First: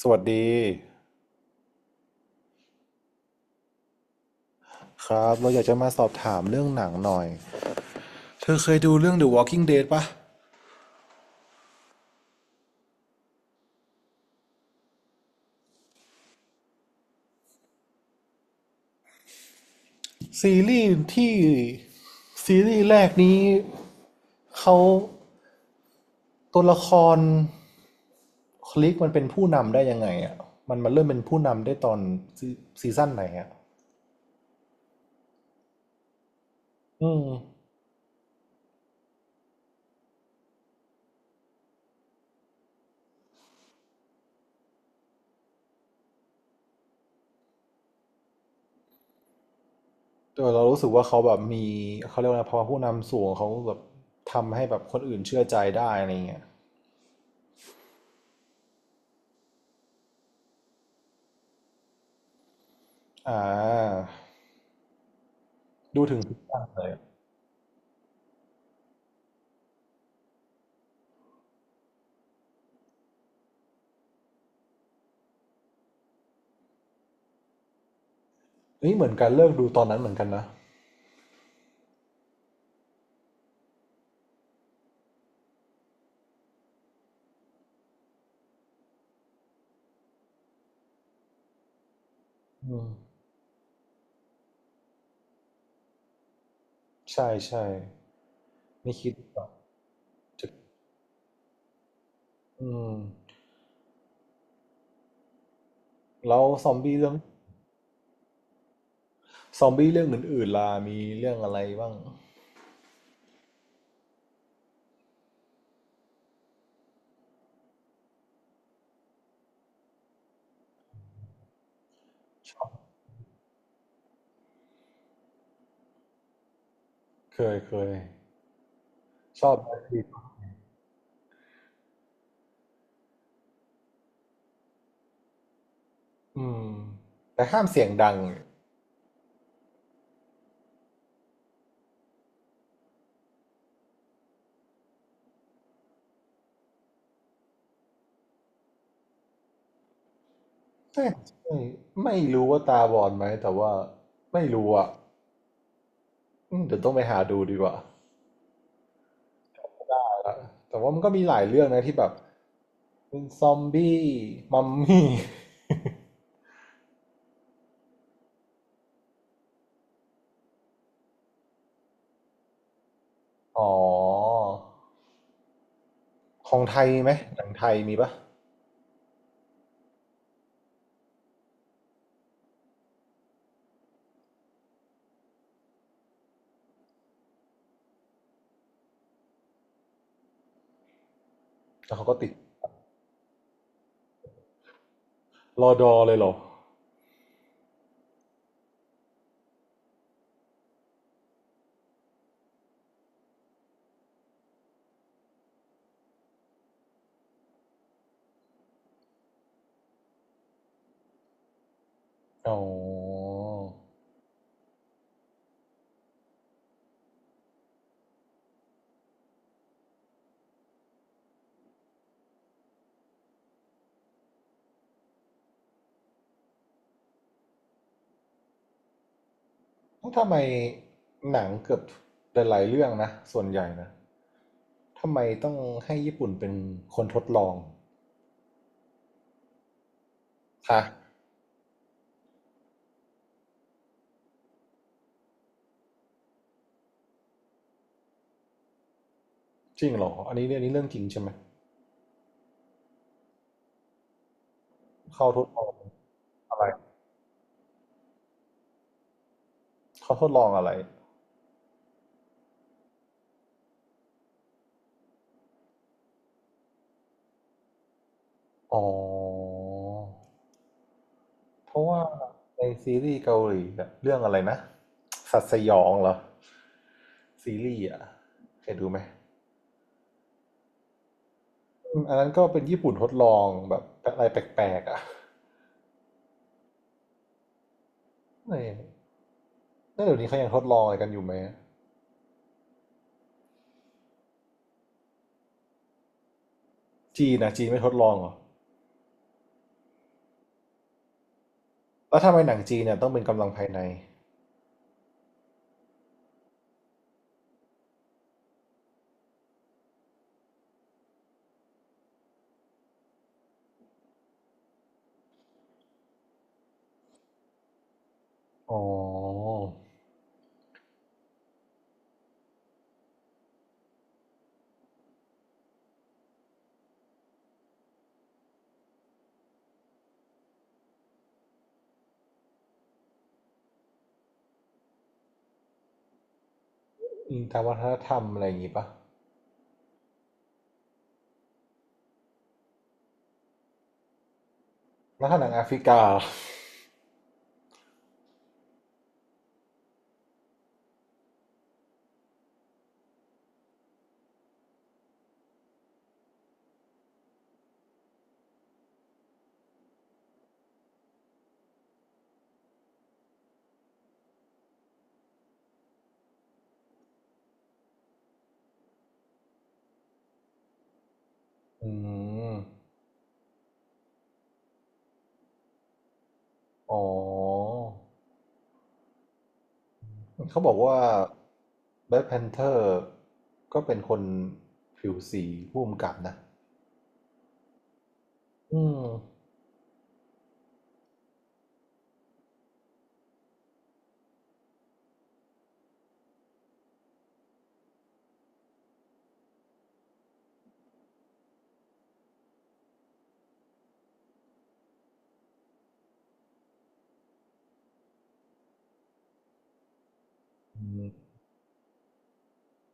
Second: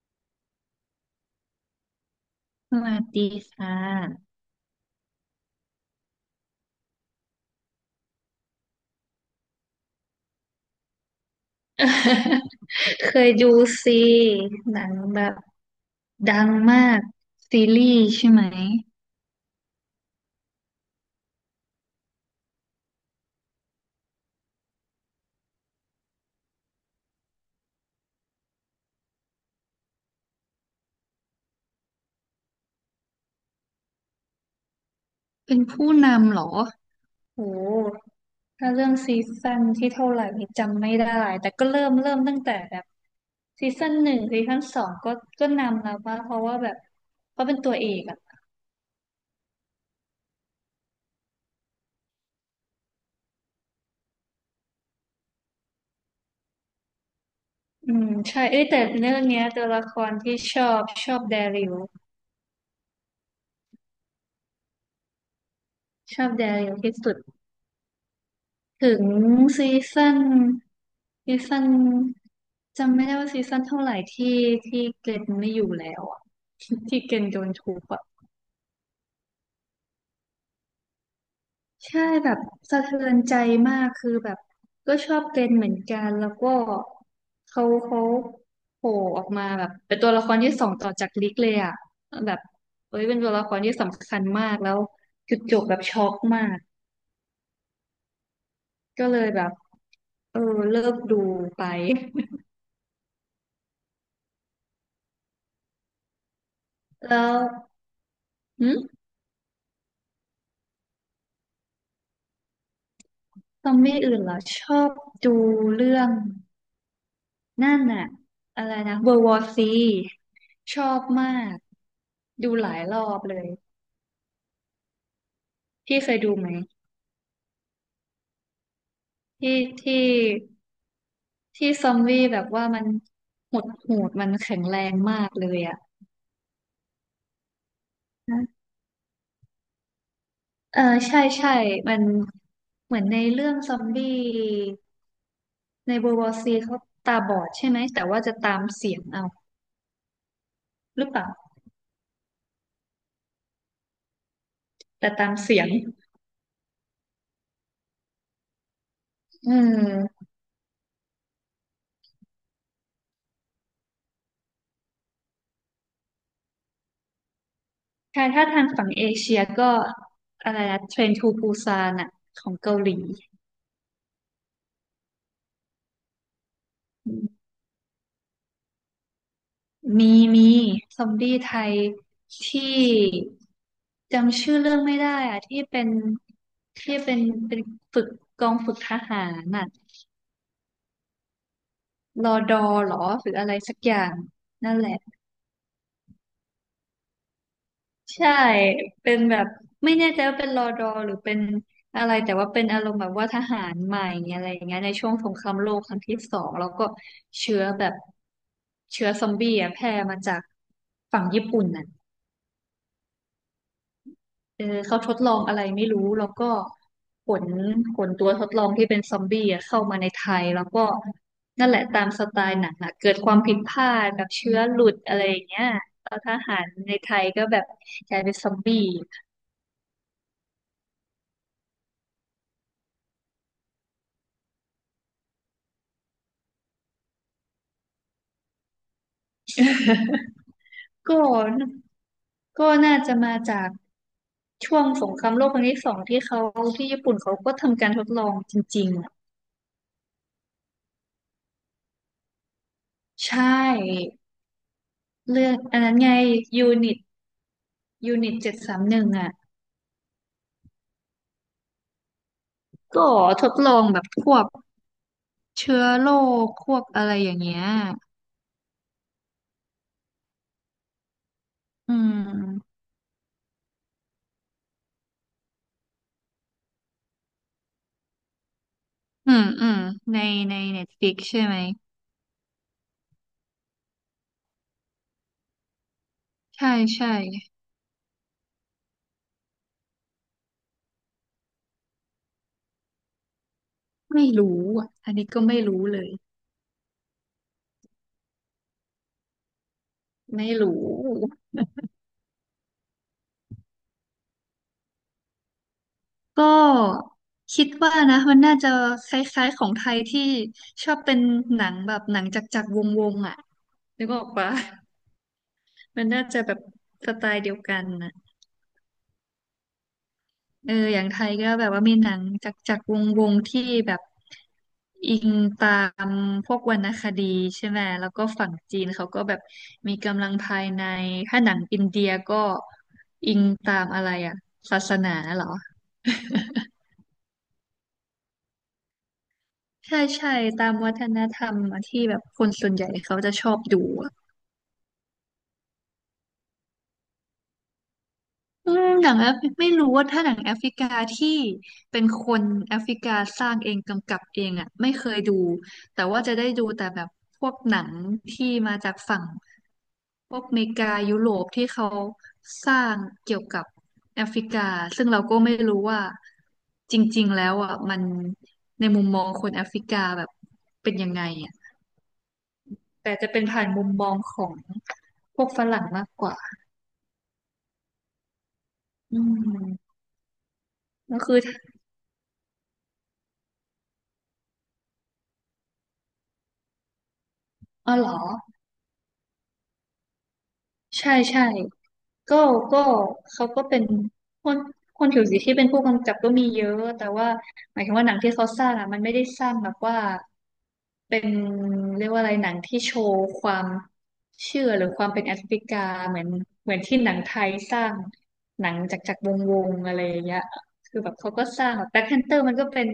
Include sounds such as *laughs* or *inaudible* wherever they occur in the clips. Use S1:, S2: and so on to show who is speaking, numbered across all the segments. S1: สวัสดี
S2: สวัสดีค่ะ
S1: ครับเราอยากจะมาสอบถามเรื่องหนังหน่อยเธอเคยดูเรื่อง The Walking Dead ปะ
S2: *laughs* เคยดูซีหนังแบบดังมากซีรีส์ใช่ไหม
S1: ซีรีส์ที่ซีรีส์แรกนี้เขาตัวละครคลิกมันเป็นผู้นำได้ยังไงอ่ะมันเริ่มเป็นผู้นำได้ตอนซีซีซั่นไหนอ่ะ
S2: เป็นผู้นำเหรอ
S1: อืม
S2: โหถ้าเรื่องซีซั่นที่เท่าไหร่นี่จำไม่ได้แต่ก็เริ่มตั้งแต่แบบซีซั่นหนึ่งซีซั่นสองก็นำแล้วป่ะเพราะว่าแบบเขาเป็นตัวเอกอ่ะ
S1: แต่เรารู้สึกว่าเขาแบบมีเขาเรียกว่าอะไรพอผู้นำสูงเขาแบบทำให้แบบคนอื่นเชื่อใจได้อะไรเงี้ย
S2: อืมใช่เอ้ยแต่เรื่องเนี้ยตัวละครที่ชอบแดริว
S1: อ่าดูถึ
S2: ช
S1: ง
S2: อบ
S1: ทุก
S2: แด
S1: ตอน
S2: ริว
S1: เลย
S2: ที่สุดถึงซีซั่นซีซั่น จำไม่ได้ว่าซีซั่นเท่าไหร่ที่เกรนไม่อยู่แล้วอะ *laughs* ที่เกรนโดนทุบอะ
S1: เฮ้ยเหมือนกันเลิกดูตอนนั้นเหมือนกันนะ
S2: ใช่แบบสะเทือนใจมากคือแบบก็ชอบเกรนเหมือนกันแล้วก็เขาโผล่ออกมาแบบเป็นตัวละครที่สองต่อจากลิกเลยอะแบบ
S1: อืม
S2: เอ้ยเป็นตัวละครที่สำคัญมากแล้วจุดจบแบบช็อกมาก
S1: ใช่ใช่ไม่
S2: ก็
S1: คิด
S2: เลย
S1: แบ
S2: แบ
S1: บ
S2: บเออ
S1: จะ
S2: เลิกดูไป
S1: อืมแล้วซอมบี้
S2: *laughs*
S1: เรื่อง
S2: แล้วหืม
S1: ซอมบี้เรื่องอื่นๆล่ะมีเรื่องอะไรบ้าง
S2: ซอมบี้อื่นเหรอชอบดูเรื่อง นั่นน่ะอะไรนะ World War C ชอบมากดู
S1: ชอ
S2: หลาย
S1: บ
S2: รอบเลยพี่เคยดูไหม
S1: เคยเคยชอบ
S2: ที่
S1: แบลคพี
S2: ที่
S1: ท
S2: ที่ซอมบี้แบบว่ามันหดหูดมันแข็งแรงมากเลยอ่ะ
S1: อืมแต่ห้ามเสียงดัง
S2: นะเออใช่มันเหมือนในเรื่องซอมบี้ใน World War C เขาตาบอดใช่ไหมแต่ว่าจะตามเสียงเอาหรื
S1: เอ้
S2: อ
S1: ย
S2: เปล่า
S1: ไม่ไม่รู้ว่าตาบอดไหมแต่ว่าไม่รู้อ่ะ
S2: แต่ตามเสียง
S1: อืมเดี๋ยวต้องไปหาดูดีกว่า
S2: อืม
S1: แต่ว่ามันก็มีหลายเรื่องนะที่แบบเป็นซอมบี้มัมมี่
S2: ใช่ถ้าทางฝั่งเอเชียก็อะไรนะเทรนทูปูซานอ่ะของเกาหลี
S1: *laughs* อ๋อของไทยไหมหนังไทยมีปะ
S2: มีมีซอมบี้ไทยที่จำชื่อเรื่องไม่ได้อะที่เป็นฝึกกองฝึกทหารน่ะ
S1: แล้วเขาก็
S2: ร
S1: ติด
S2: อดอหรอหรืออะไรสักอย่างนั่นแหละ
S1: รอดอเลยเหรอ
S2: ใช่เป็นแบบไม่แน่ใจว่าเป็นรอดอหรือเป็นอะไรแต่ว่าเป็นอารมณ์แบบว่าทหารใหม่อะไรอย่างเงี้ยในช่วงสงครามโลกครั้งที่สองแล้วก็เชื้อแบบเชื้อซอมบี้อะแพร่มาจากฝั่งญี่ปุ่นน่ะ
S1: อ๋อ
S2: เออเขาทดลองอะไรไม่รู้แล้วก็ขนขนตัวทดลองที่เป็นซอมบี้อะเข้ามาในไทยแล้วก็นั่นแหละตามสไตล์หนังอะเกิดความผิดพลาดแบบเชื้อหลุดอะไรอย่างเงี้ยแล้วทหารในไทยก็แบบกลายเป็นซอมบี้
S1: ทำไมหนังเกือบหลายๆเรื่องนะส่วนใหญ่นะทำไมต้องให้ญี่ปุ่นเป็นคนทดลองฮะ
S2: *laughs* ก็ก็น่าจะมาจากช่วงสงครามโลกครั้งที่สองที่เขาที่ญี่ปุ่นเขาก็ทำการทดลองจริงๆ
S1: จริงเหรออันนี้เรื่องนี้เรื่องจริงใช่ไหม
S2: ใช่
S1: เขาท
S2: เรื่
S1: ด
S2: อง
S1: ลอง
S2: อันนั้นไง
S1: อะ
S2: ยู
S1: ไร
S2: นิตยูนิต731อ่ะ
S1: เขาทดลองอะไร
S2: ก็ทดลองแบบควบเชื้อโรคอะไรอย่างเงี้ย
S1: อ๋อเพราะ
S2: อื
S1: ว่าใน
S2: ม
S1: ซีรีส์เกาหลีอะเรื่องอะไรนะสัตว์สยองเหรอซีรีส์อะเคยดูไหม
S2: อืมอืมในในเน็ตฟลิกใช่ไหม
S1: อืมอันนั้นก็เป็นญี่ปุ่นทดลองแบบอะไรแปลกๆอะ
S2: ใช่ใช่
S1: แล้วเดี๋ยวนี้เขายังทดลองอะไรกันอยู่ไหม
S2: ไม่รู้อ่ะอันนี้ก็ไม่รู้เลย
S1: จีนนะจีนไม่ทดลองเหรอ
S2: ไม่รู้
S1: แล้วทำไมหนังจีนเนี่ยต้องเป็นกำลังภายใน
S2: ก็คิดว่านะมันน่าจะคล้ายๆของไทยที่ชอบเป็นหนังแบบหนังจักรๆวงๆอ่ะนึกออกปะ *laughs* มันน่าจะแบบสไตล์เดียวกันนะ
S1: อ๋อ
S2: เอออย่างไทยก็แบบว่ามีหนังจากวงวงที่แบบอิงตามพวกวรรณคดีใช่ไหม แล้วก็ฝั่งจีนเขาก็แบบมีกำลังภายใน ถ้าหนังอินเดียก็อิงตามอะไรอะศาสนาเหรอ *laughs*
S1: อิงตามวัฒนธรรมอะไรอย่างงี้ปะ
S2: ใช่ใช่ตามวัฒนธรรมที่แบบคนส่วนใหญ่เขาจะชอบดู
S1: แล้วถ้าหนังแอฟริกาล่ะ
S2: อืมหนังแอฟไม่รู้ว่าถ้าหนังแอฟริกาที่เป็นคนแอฟริกาสร้างเองกำกับเองอ่ะไม่เคยดูแต่ว่าจะได้ดูแต่แบบพวกหนังที่มาจากฝั่งพวกอเมริกายุโรปที่เขาสร้างเกี่ยวกับแอฟริกาซึ่งเราก็ไม่รู้ว่าจริงๆแล้วอ่ะมันในมุมมองคนแอฟริกาแบบเป็นยังไงอ่ะ
S1: อืม
S2: แต่จะเป็นผ่านมุมมองของพวกฝรั่งมากกว่า
S1: อ๋อ
S2: อืม
S1: เขาบอกว่า
S2: ก็คือ
S1: แบล็ c k พนเทอร์ก็เป็นคนผิวสีผู้กำกับนะ
S2: อ๋อเหรอ
S1: อืม
S2: ใช่ก็ก็เขาก็เป็นคนคนผิวสีที่เป็นผู้กำกับก็มีเยอะแต่ว่าหมายถึงว่าหนังที่เขาสร้างอ่ะมันไม่ได้สร้างแบบว่าเป็นเรียกว่าอะไรหนังที่โชว์ความเชื่อหรือความเป็นแอฟริกาเหมือนเหมือนที่หนังไทยสร้างหนังจากวงวงอะไรอย่างเงี้ย
S1: อื
S2: คือแบบ
S1: ม
S2: เขาก็สร้างแบบแบล็คแพนเตอร์มันก็เป็น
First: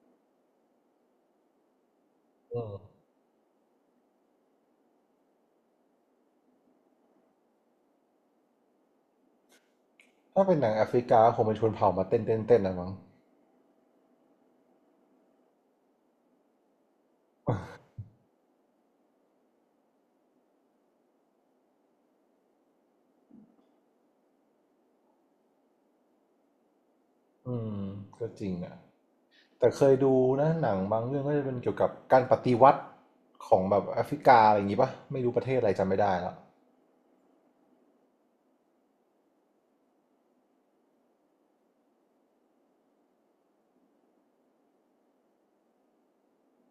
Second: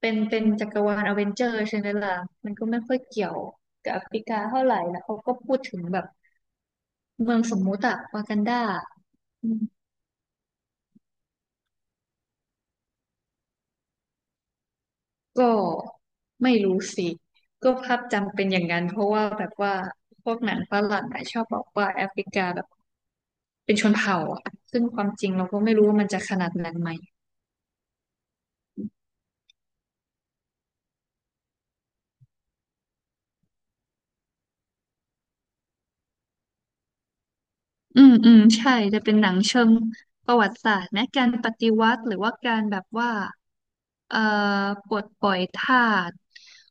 S2: เป็นเป็นจักรวาลอเวนเจอร์ใช่ไหมล่ะมัน
S1: อื
S2: ก็ไม่ค่อย
S1: ม
S2: เกี่ยวกับแอฟริกาเท่าไหร่แล้วเขาก็พูดถึงแบบ เมืองสมมุติอะวากันดาอืม
S1: ถ้าเป็นหนังแอฟริกาคงเป็นชนเผ่ามาเต้นเต้นเต้นนะมั้ง
S2: ก็ไม่รู้สิก็ภาพจำเป็นอย่างนั้นเพราะว่าแบบว่าพวกหนังฝรั่งอะชอบบอกว่าแอฟริกาแบบเป็นชนเผ่าอะซึ่งความจริงเราก็ไม่รู้ว่ามันจะขนาดนั้นไหม
S1: อืมก็จริงอ่ะ แต่เคยดูนะหนังบางเรื่องก็จะเป็นเกี่ยวกับการปฏิวัติของแบบแอฟริกาอะไรอย่างงี้ปะไม่รู้ประเทศอะไรจำไม่ได้แล้ว
S2: อืมใช่ จะเป็นหนังเชิงประวัติศาสตร์นะการปฏิวัติหรือว่าการแบบว่าเอ่อปลดปล่อยทาส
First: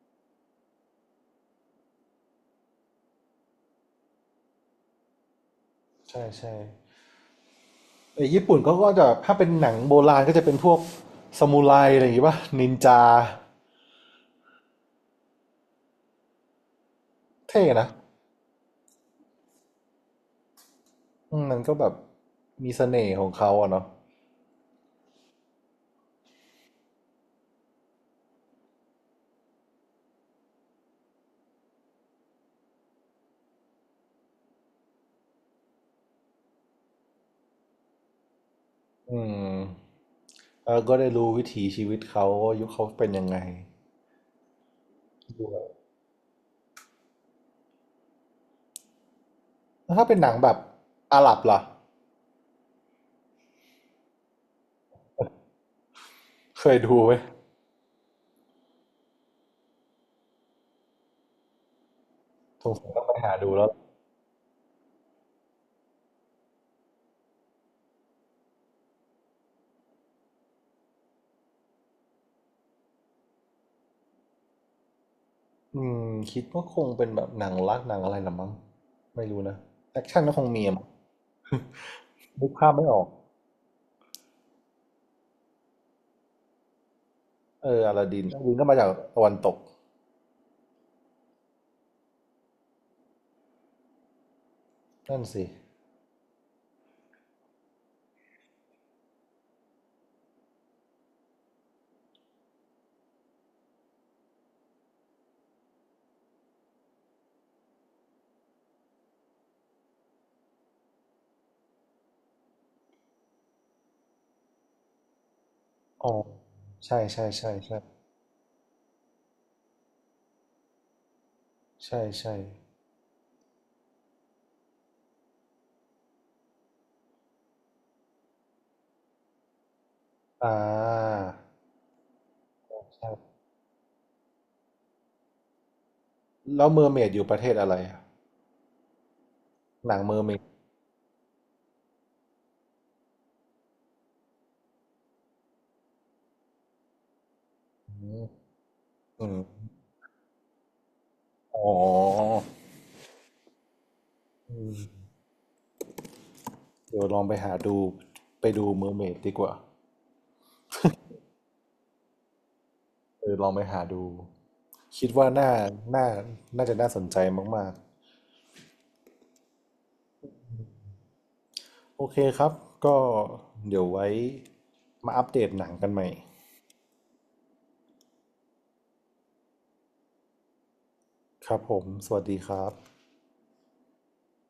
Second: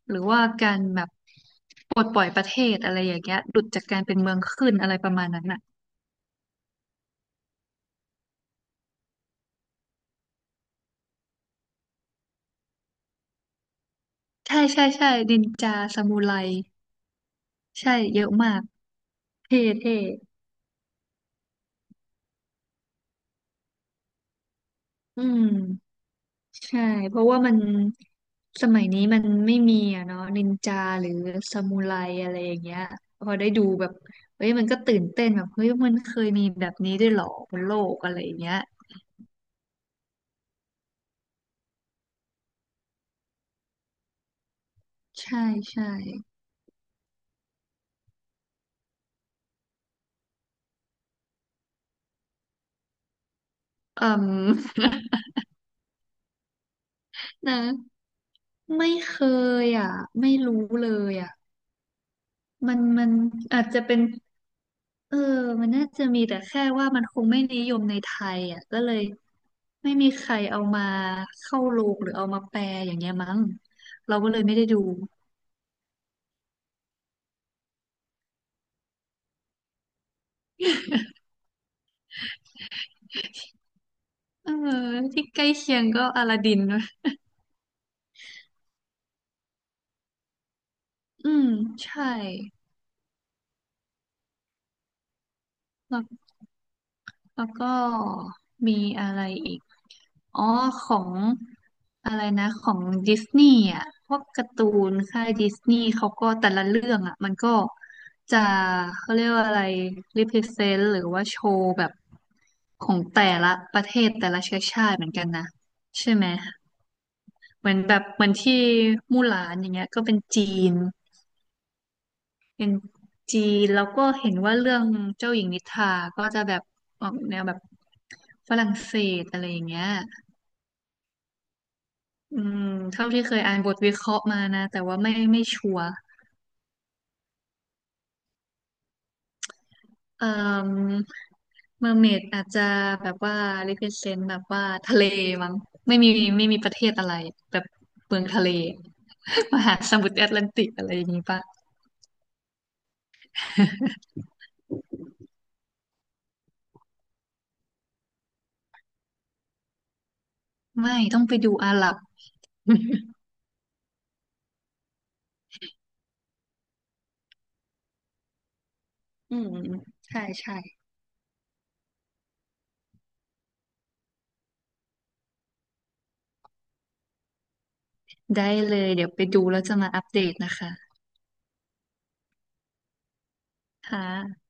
S2: หรือว่าการแบบปลดปล่อยประเทศอะไรอย่างเงี้ยหลุดจากการเป็นเมืองขึ้นอะไรประมาณนั้นอ่ะ
S1: ใช่ใช่ไอ้ญี่ปุ่นก็จะถ้าเป็นหนังโบราณก็จะเป็นพวกซามูไรอะไรอย่างงี้ปะนินจา
S2: ใช่นินจาซามูไร
S1: เท่นะ
S2: ใช่เยอะมากเท่
S1: อืมมันก็แบบมีเสน่ห์ของเขาอะเนาะ
S2: อืมใช่เพราะว่ามันสมัยนี้มันไม่มีอะเนาะนินจาหรือซามูไรอะไรอย่างเงี้ยพอได้ดูแบบเฮ้ยมันก็ตื่นเต้นแบบเฮ้ยมันเคยมีแบบนี้ด้วยเหรอบนโลกอะไรอย่างเงี้ย
S1: อืมแล้วก็ได้รู้วิถีชีวิตเขาว่ายุคเขาเป็นยังไง
S2: ใช่
S1: ดูแบบ
S2: ใช่
S1: แล้วถ้าเป็นหนังแบบอาหรับล่ะ
S2: อืม
S1: เคยดูไหม
S2: *laughs* นะไม่เคยอ่ะไม่รู้เลยอ่ะ
S1: สง
S2: มัน
S1: สัยต้อ
S2: มั
S1: ง
S2: น
S1: ไปหาดู
S2: อา
S1: แล้
S2: จ
S1: ว
S2: จะเป็น เออมันน่าจะมีแต่แค่ว่ามันคงไม่นิยมในไทยอ่ะก็เลยไม่มีใครเอามาเข้าโรงหรือเอามาแปลอย่างเงี้ยมั้งเราก็เลยไม่ได้ดู
S1: อืมคิดว่าคงเป็นแบบหนังรักหนังอะไรละมั้งไม่รู้นะแอคชั่นก็คงมีอะมั้งนึกภาพไม่ออก
S2: เออที่ใกล้เคียงก็อลาดินนะ
S1: เอออลาดินอลาดินก็มาจากตะวันตก
S2: อืมใช่
S1: นั่นสิ
S2: แล้วแล้วก็มีอะไรอีก อ๋อของอะไรนะของดิสนีย์อ่ะพวกการ์ตูนค่ายดิสนีย์เขาก็แต่ละเรื่องอ่ะมันก็จะเขาเรียกว่าอะไรรีเพรเซนต์หรือว่าโชว์แบบของแต่ละประเทศแต่ละเชื้อชาติเหมือนกันนะใช่
S1: อ๋อ
S2: ไหม
S1: ใช่ใช่ใช่
S2: เหมือ
S1: ใช่
S2: นแบบเหมือนที่มู่หลานอย่างเงี้ยก็เป็นจีน
S1: ใช่ใช่
S2: เป็นนแล้วก็เห็นว่าเรื่องเจ้าหญิงนิทราก็จะแบบออกแนวแบบฝรั่งเศสอะไรอย่างเงี้ย
S1: อ่า
S2: อืมเท่าที่เค
S1: ใช่
S2: ยอ่านบทวิเคราะห์มานะแต่ว่าไม่ชัวร์
S1: แล้วเมอร์เมดอยู่ประเทศอะไรอะหนังเมอร์
S2: เอ่
S1: เมด
S2: อเมอร์เมดอาจจะแบบว่า represent แบบว่าทะเลมั้งไม่มีไม่มีประเทศอะไรแบบ
S1: อื
S2: เมือ
S1: ม
S2: งทะเล
S1: อืม
S2: *laughs* มหาสมุทรแอตแลนติกอะไรอย่างนี้ปะ
S1: อ๋ออืมเดี๋ยวลองไปหาดูไปดูเมอร์เมดดีกว่า
S2: ไม่ต้องไปดูอาหรับ *laughs*
S1: เออลองไปหาดูคิดว่าน่าน่าจะน่าสนใจมากๆ
S2: อืมใช่
S1: โอเคครับ ก็เดี๋ยวไว้มาอัปเดตหนังกันใหม่
S2: ได้เลยเดี๋ยวไปดูแล้วจะมาอัปเดตนะคะ
S1: ครับผมสวัสดีครับ
S2: ค่ะ